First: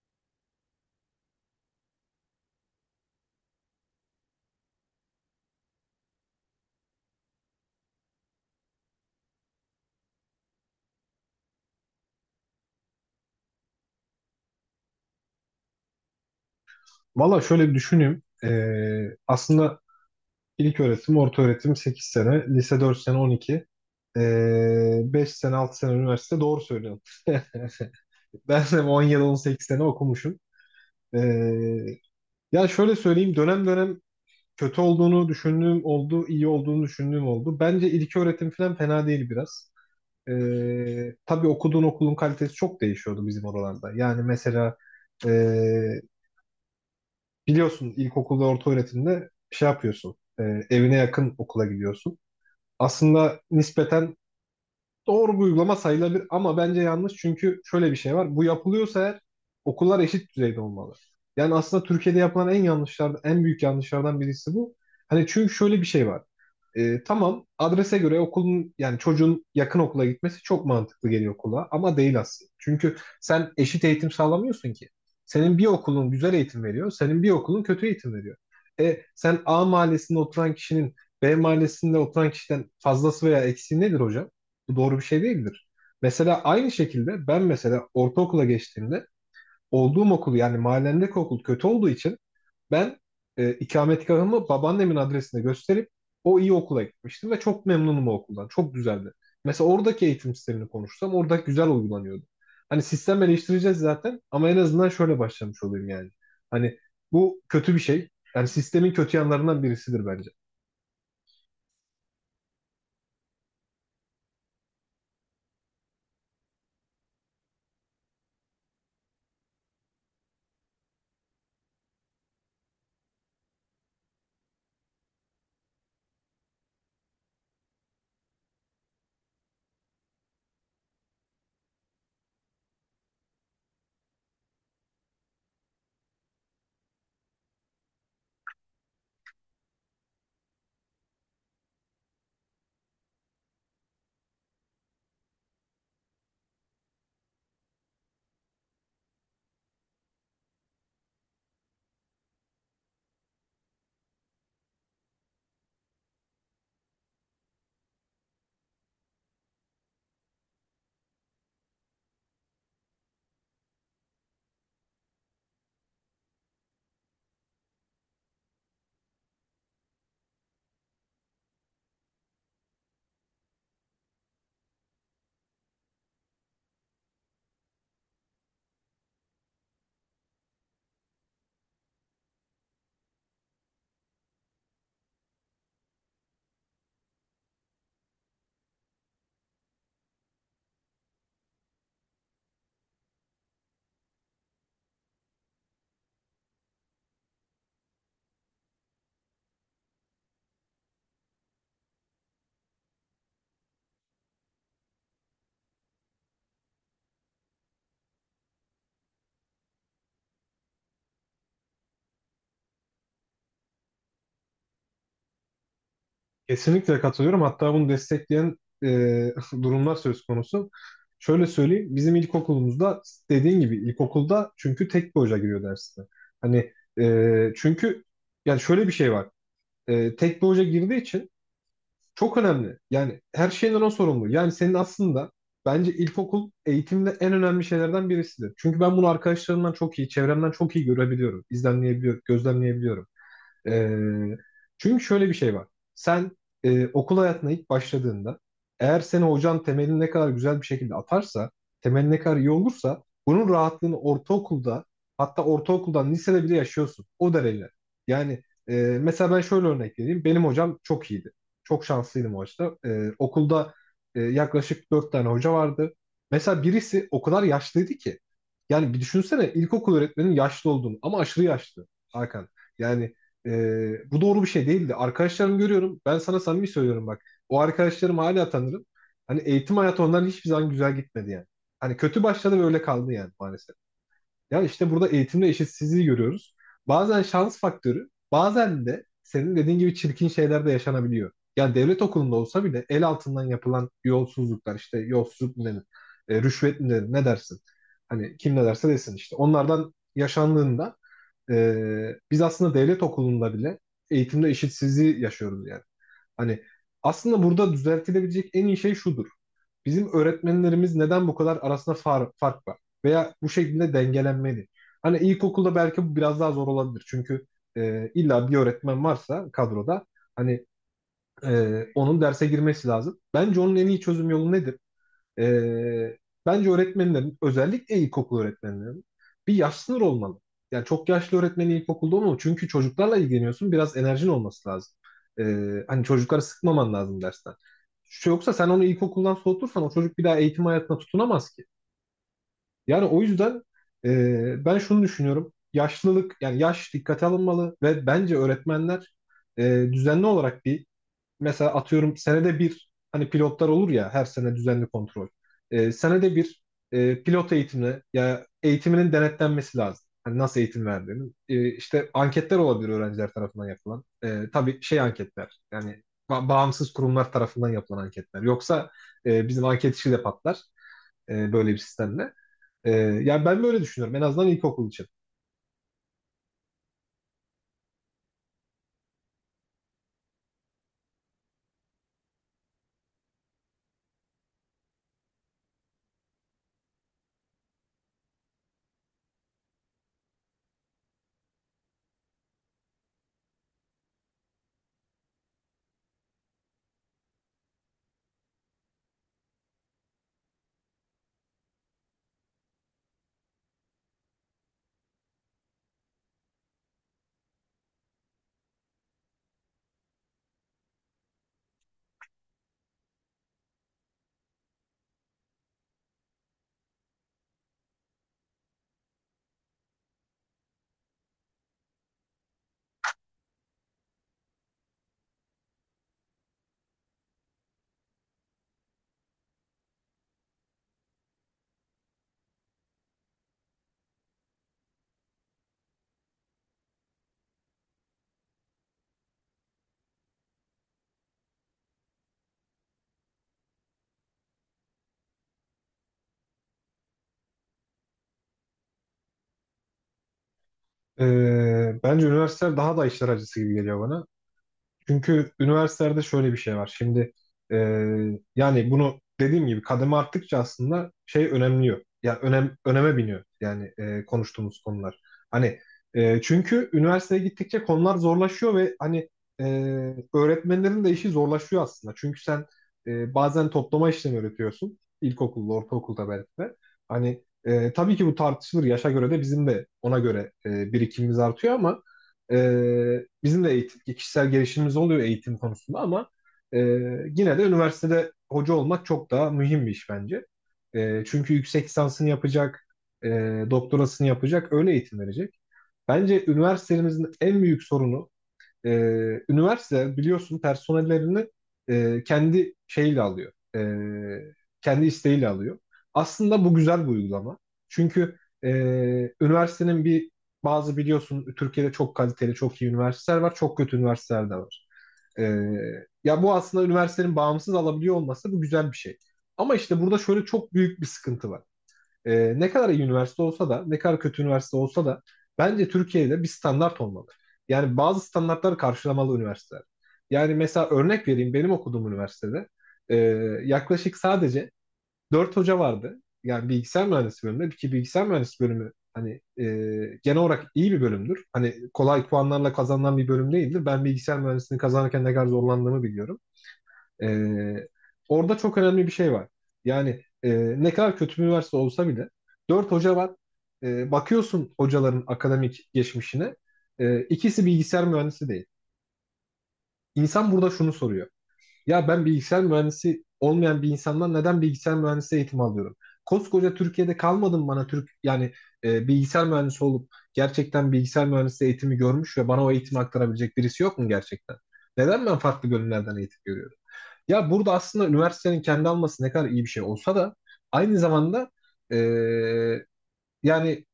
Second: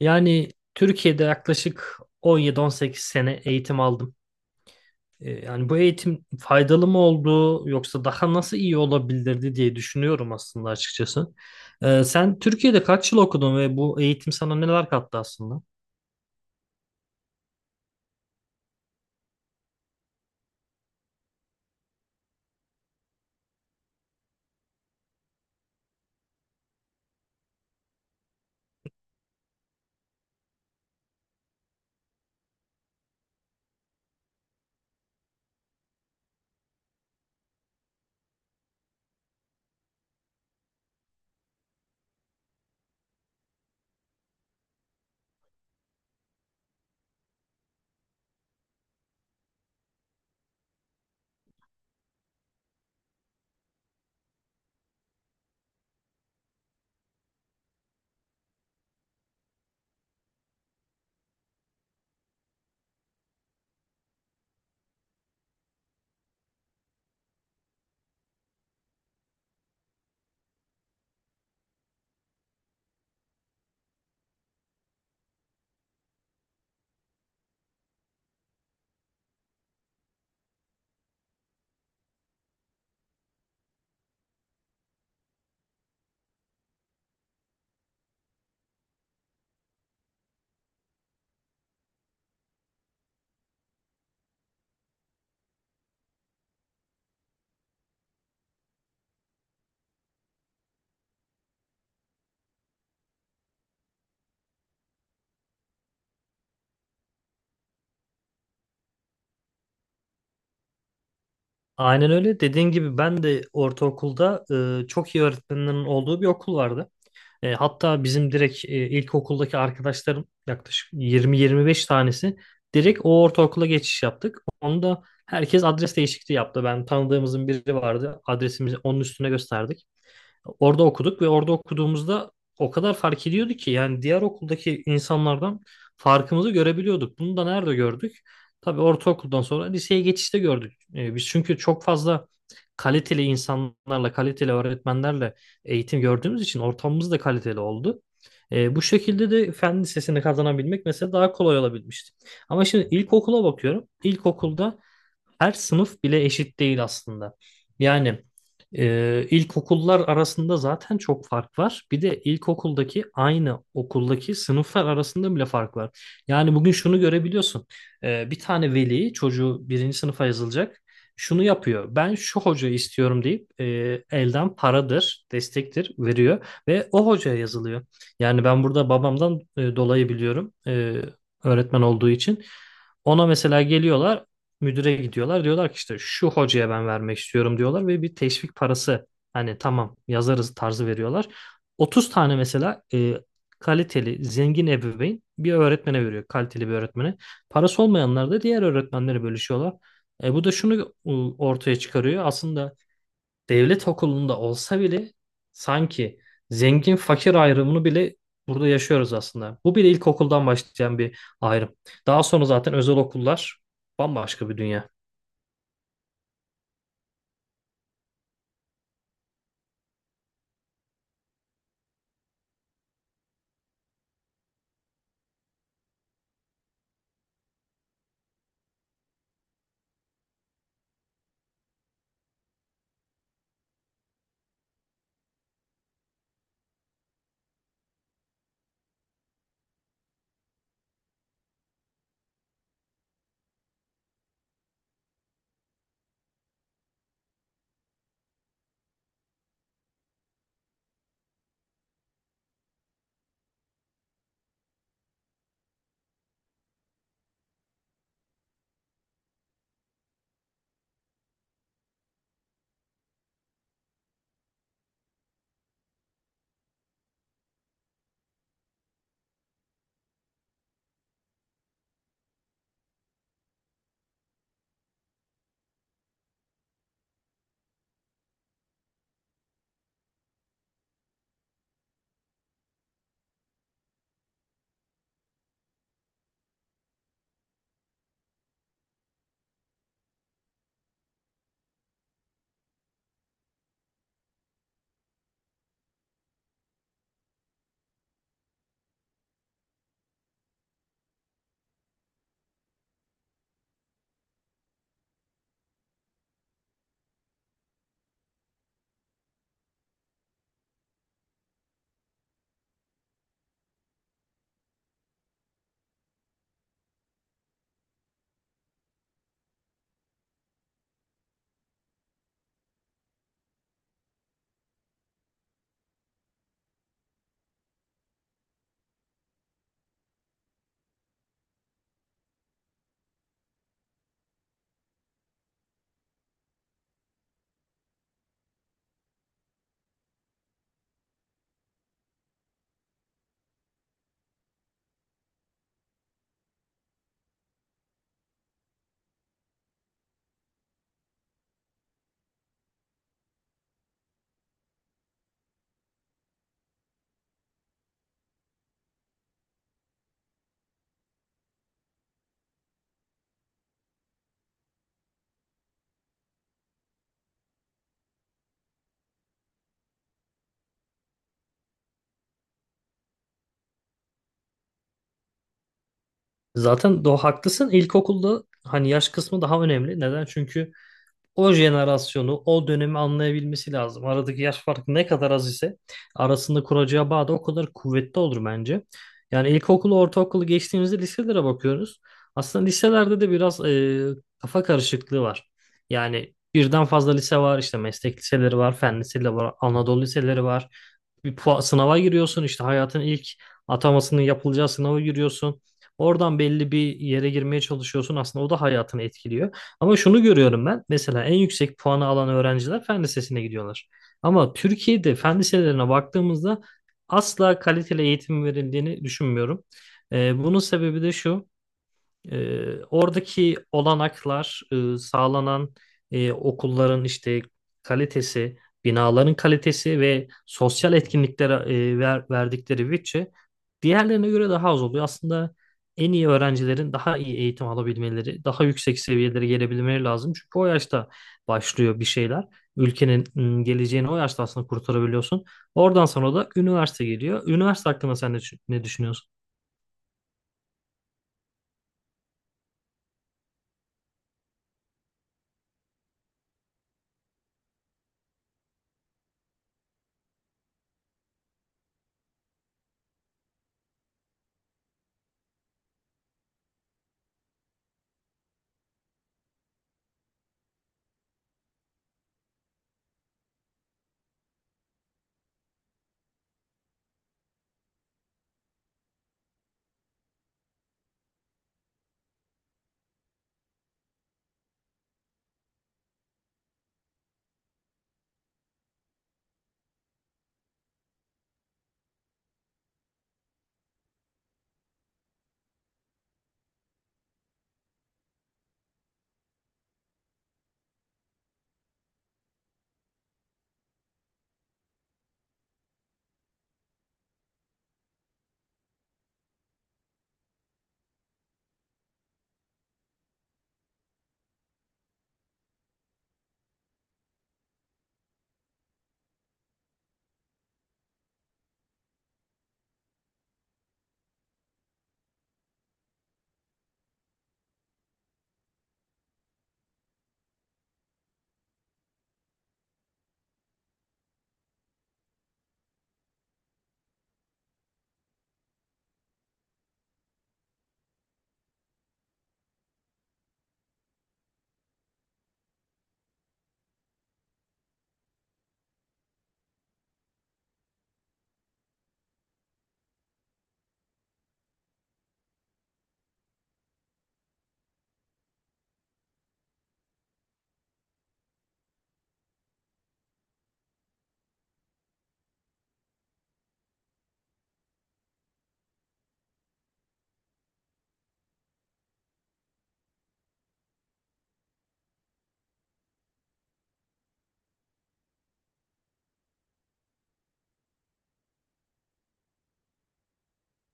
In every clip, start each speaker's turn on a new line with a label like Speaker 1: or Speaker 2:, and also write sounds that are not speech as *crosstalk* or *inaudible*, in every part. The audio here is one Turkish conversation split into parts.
Speaker 1: Yani Türkiye'de yaklaşık 17-18 sene eğitim aldım. Yani bu eğitim faydalı mı oldu yoksa daha nasıl iyi olabilirdi diye düşünüyorum aslında açıkçası. Sen Türkiye'de kaç yıl okudun ve bu eğitim sana neler kattı aslında?
Speaker 2: Valla şöyle bir düşüneyim. Aslında ilk öğretim, orta öğretim 8 sene, lise 4 sene 12, 5 sene 6 sene üniversite doğru söylüyorsun. *laughs* Ben de 10 yıl 18 sene okumuşum. Ee, ya şöyle söyleyeyim dönem dönem kötü olduğunu düşündüğüm oldu, iyi olduğunu düşündüğüm oldu. Bence ilk öğretim falan fena değil biraz. Tabii okuduğun okulun kalitesi çok değişiyordu bizim oralarda. Yani mesela ee, biliyorsun ilkokul ve orta öğretimde şey yapıyorsun. Evine yakın okula gidiyorsun. Aslında nispeten doğru bir uygulama sayılabilir ama bence yanlış, çünkü şöyle bir şey var. Bu yapılıyorsa eğer, okullar eşit düzeyde olmalı. Yani aslında Türkiye'de yapılan en yanlışlardan, en büyük yanlışlardan birisi bu. Hani, çünkü şöyle bir şey var. Tamam, adrese göre okulun, yani çocuğun yakın okula gitmesi çok mantıklı geliyor kulağa, ama değil aslında. Çünkü sen eşit eğitim sağlamıyorsun ki. Senin bir okulun güzel eğitim veriyor, senin bir okulun kötü eğitim veriyor. Sen A mahallesinde oturan kişinin B mahallesinde oturan kişiden fazlası veya eksiği nedir hocam? Bu doğru bir şey değildir. Mesela aynı şekilde ben, mesela ortaokula geçtiğimde olduğum okul, yani mahallemdeki okul kötü olduğu için ben ikametgahımı babaannemin adresine gösterip o iyi okula gitmiştim ve çok memnunum o okuldan. Çok güzeldi. Mesela oradaki eğitim sistemini konuşsam, orada güzel uygulanıyordu. Hani sistem eleştireceğiz zaten, ama en azından şöyle başlamış olayım yani. Hani bu kötü bir şey. Yani sistemin kötü yanlarından birisidir bence.
Speaker 1: Aynen öyle. Dediğin gibi ben de ortaokulda çok iyi öğretmenlerin olduğu bir okul vardı. Hatta bizim direkt ilkokuldaki arkadaşlarım yaklaşık 20-25 tanesi direkt o ortaokula geçiş yaptık. Onu da herkes adres değişikliği yaptı. Ben tanıdığımızın biri vardı. Adresimizi onun üstüne gösterdik. Orada okuduk ve orada okuduğumuzda o kadar fark ediyordu ki yani diğer okuldaki insanlardan farkımızı görebiliyorduk. Bunu da nerede gördük? Tabii ortaokuldan sonra liseye geçişte gördük. Biz çünkü çok fazla kaliteli insanlarla, kaliteli öğretmenlerle eğitim gördüğümüz için ortamımız da kaliteli oldu. Bu şekilde de fen lisesini kazanabilmek mesela daha kolay olabilmişti. Ama şimdi ilkokula bakıyorum. İlkokulda her sınıf bile eşit değil aslında. Yani ilkokullar arasında zaten çok fark var. Bir de ilkokuldaki aynı okuldaki sınıflar arasında bile fark var. Yani bugün şunu görebiliyorsun. Bir tane veli çocuğu birinci sınıfa yazılacak. Şunu yapıyor. Ben şu hocayı istiyorum deyip elden paradır, destektir veriyor ve o hocaya yazılıyor. Yani ben burada babamdan dolayı biliyorum öğretmen olduğu için. Ona mesela geliyorlar müdüre gidiyorlar. Diyorlar ki işte şu hocaya ben vermek istiyorum diyorlar ve bir teşvik parası hani tamam yazarız tarzı veriyorlar. 30 tane mesela kaliteli, zengin ebeveyn bir öğretmene veriyor. Kaliteli bir öğretmene. Parası olmayanlar da diğer öğretmenlere bölüşüyorlar. Bu da şunu ortaya çıkarıyor. Aslında devlet okulunda olsa bile sanki zengin fakir ayrımını bile burada yaşıyoruz aslında. Bu bile ilkokuldan başlayan bir ayrım. Daha sonra zaten özel okullar bambaşka bir dünya.
Speaker 2: Kesinlikle katılıyorum. Hatta bunu destekleyen e, *laughs* durumlar söz konusu. Şöyle söyleyeyim. Bizim ilkokulumuzda, dediğin gibi ilkokulda çünkü tek bir hoca giriyor dersine. Hani, çünkü yani şöyle bir şey var. Tek bir hoca girdiği için çok önemli. Yani her şeyden o sorumlu. Yani senin aslında, bence ilkokul eğitimde en önemli şeylerden birisidir. Çünkü ben bunu arkadaşlarımdan çok iyi, çevremden çok iyi görebiliyorum, gözlemleyebiliyorum. Ee, çünkü şöyle bir şey var. Sen okul hayatına ilk başladığında, eğer seni hocan temelini ne kadar güzel bir şekilde atarsa, temelin ne kadar iyi olursa bunun rahatlığını ortaokulda, hatta ortaokuldan lisede bile yaşıyorsun. O derece. Yani mesela ben şöyle örnek vereyim. Benim hocam çok iyiydi. Çok şanslıydım o açıdan. Okulda yaklaşık dört tane hoca vardı. Mesela birisi o kadar yaşlıydı ki. Yani bir düşünsene ilkokul öğretmenin yaşlı olduğunu, ama aşırı yaşlı Hakan. Yani bu doğru bir şey değildi. Arkadaşlarım, görüyorum. Ben sana samimi söylüyorum bak. O arkadaşlarımı hala tanırım. Hani eğitim hayatı onların hiçbir zaman güzel gitmedi yani. Hani kötü başladı ve öyle kaldı yani, maalesef. Yani işte burada eğitimde eşitsizliği görüyoruz. Bazen şans faktörü, bazen de senin dediğin gibi çirkin şeyler de yaşanabiliyor. Yani devlet okulunda olsa bile el altından yapılan yolsuzluklar, işte yolsuzluk mu denir, rüşvet mi denir, ne dersin? Hani kim ne derse desin işte. Onlardan yaşandığında e, biz aslında devlet okulunda bile eğitimde eşitsizliği yaşıyoruz yani. Hani aslında burada düzeltilebilecek en iyi şey şudur. Bizim öğretmenlerimiz neden bu kadar arasında fark var? Veya bu şekilde dengelenmeli. Hani ilkokulda belki bu biraz daha zor olabilir. Çünkü illa bir öğretmen varsa kadroda, hani onun derse girmesi lazım. Bence onun en iyi çözüm yolu nedir? Ee, bence öğretmenlerin, özellikle ilkokul öğretmenlerin bir yaş sınırı olmalı. Yani çok yaşlı öğretmeni ilkokulda olmalı. Çünkü çocuklarla ilgileniyorsun. Biraz enerjin olması lazım. Hani çocukları sıkmaman lazım dersten. Yoksa sen onu ilkokuldan soğutursan, o çocuk bir daha eğitim hayatına tutunamaz ki. Yani o yüzden ben şunu düşünüyorum. Yaşlılık, yani yaş dikkate alınmalı ve bence öğretmenler e, düzenli olarak bir, mesela atıyorum senede bir, hani pilotlar olur ya her sene düzenli kontrol. Senede bir pilot eğitimine, ya eğitiminin denetlenmesi lazım. Hani nasıl eğitim verdiğini. İşte anketler olabilir, öğrenciler tarafından yapılan. Tabii şey anketler, yani bağımsız kurumlar tarafından yapılan anketler. Yoksa bizim anket işi de patlar böyle bir sistemle. Yani ben böyle düşünüyorum, en azından ilkokul için.
Speaker 1: Zaten do haklısın. İlkokulda hani yaş kısmı daha önemli. Neden? Çünkü o jenerasyonu, o dönemi anlayabilmesi lazım. Aradaki yaş farkı ne kadar az ise arasında kuracağı bağ da o kadar kuvvetli olur bence. Yani ilkokulu, ortaokulu geçtiğimizde liselere bakıyoruz. Aslında liselerde de biraz kafa karışıklığı var. Yani birden fazla lise var, işte meslek liseleri var, fen liseleri var, Anadolu liseleri var. Sınava giriyorsun, işte hayatın ilk atamasının yapılacağı sınava giriyorsun. Oradan belli bir yere girmeye çalışıyorsun. Aslında o da hayatını etkiliyor. Ama şunu görüyorum ben. Mesela en yüksek puanı alan öğrenciler fen lisesine gidiyorlar. Ama Türkiye'de fen liselerine baktığımızda asla kaliteli eğitim verildiğini düşünmüyorum. Bunun sebebi de şu. Oradaki olanaklar, sağlanan okulların işte kalitesi, binaların kalitesi ve sosyal etkinliklere verdikleri bütçe diğerlerine göre daha az oluyor. Aslında en iyi öğrencilerin daha iyi eğitim alabilmeleri, daha yüksek seviyelere gelebilmeleri lazım. Çünkü o yaşta başlıyor bir şeyler. Ülkenin geleceğini o yaşta aslında kurtarabiliyorsun. Oradan sonra da üniversite geliyor. Üniversite hakkında sen ne düşünüyorsun?
Speaker 2: Bence üniversiteler daha da işler acısı gibi geliyor bana. Çünkü üniversitelerde şöyle bir şey var. Şimdi e, yani bunu, dediğim gibi, kademe arttıkça aslında şey önemliyor. Yani öneme biniyor yani konuştuğumuz konular. Hani, çünkü üniversiteye gittikçe konular zorlaşıyor ve hani e, öğretmenlerin de işi zorlaşıyor aslında. Çünkü sen bazen toplama işlemi öğretiyorsun. İlkokulda, ortaokulda belki de. Hani tabii ki bu tartışılır. Yaşa göre de bizim de ona göre birikimimiz artıyor ama bizim de eğitim, kişisel gelişimimiz oluyor eğitim konusunda, ama e, yine de üniversitede hoca olmak çok daha mühim bir iş bence. Çünkü yüksek lisansını yapacak, e, doktorasını yapacak, öyle eğitim verecek. Bence üniversitemizin en büyük sorunu, e, üniversite biliyorsun personellerini kendi şeyle alıyor. Kendi isteğiyle alıyor. Aslında bu güzel bir uygulama. Çünkü e, üniversitenin bazı, biliyorsun Türkiye'de çok kaliteli, çok iyi üniversiteler var. Çok kötü üniversiteler de var. E, ya bu aslında üniversitenin bağımsız alabiliyor olması, bu güzel bir şey. Ama işte burada şöyle çok büyük bir sıkıntı var: ne kadar iyi üniversite olsa da, ne kadar kötü üniversite olsa da, bence Türkiye'de bir standart olmalı. Yani bazı standartları karşılamalı üniversiteler. Yani mesela örnek vereyim, benim okuduğum üniversitede e, yaklaşık sadece 4 hoca vardı. Yani bilgisayar mühendisi bölümünde ki bilgisayar mühendisi bölümü, hani e, genel olarak iyi bir bölümdür. Hani kolay puanlarla kazanılan bir bölüm değildir. Ben bilgisayar mühendisliğini kazanırken ne kadar zorlandığımı biliyorum. Ee, orada çok önemli bir şey var. Yani ne kadar kötü bir üniversite olsa bile dört hoca var. Bakıyorsun hocaların akademik geçmişine. İkisi bilgisayar mühendisi değil. İnsan burada şunu soruyor. Ya ben bilgisayar mühendisi olmayan bir insandan neden bilgisayar mühendisi eğitimi alıyorum? Koskoca Türkiye'de kalmadım bana Türk yani, bilgisayar mühendisi olup gerçekten bilgisayar mühendisi eğitimi görmüş ve bana o eğitimi aktarabilecek birisi yok mu gerçekten? Neden ben farklı bölümlerden eğitim görüyorum? Ya burada aslında üniversitenin kendi alması ne kadar iyi bir şey olsa da, aynı zamanda eee, yani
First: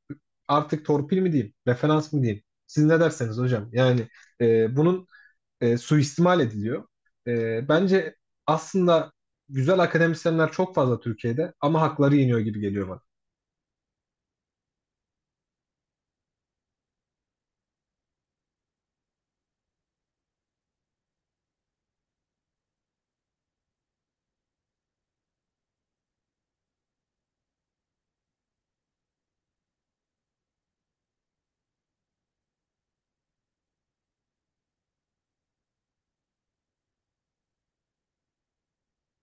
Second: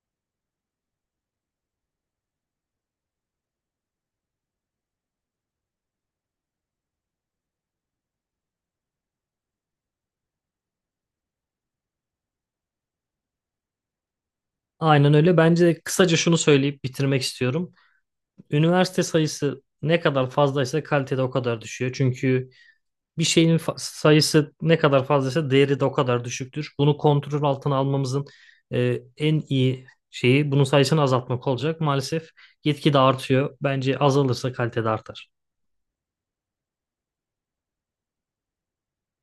Speaker 2: artık torpil mi diyeyim, referans mı diyeyim, siz ne derseniz hocam. Yani bunun suistimal ediliyor. Bence aslında güzel akademisyenler çok fazla Türkiye'de, ama hakları yeniyor gibi geliyor bana.
Speaker 1: Aynen öyle. Bence de kısaca şunu söyleyip bitirmek istiyorum. Üniversite sayısı ne kadar fazlaysa kalitede o kadar düşüyor. Çünkü sayısı ne kadar fazlaysa değeri de o kadar düşüktür. Bunu kontrol altına almamızın en iyi şeyi bunun sayısını azaltmak olacak. Maalesef gitgide artıyor. Bence azalırsa kalitede artar.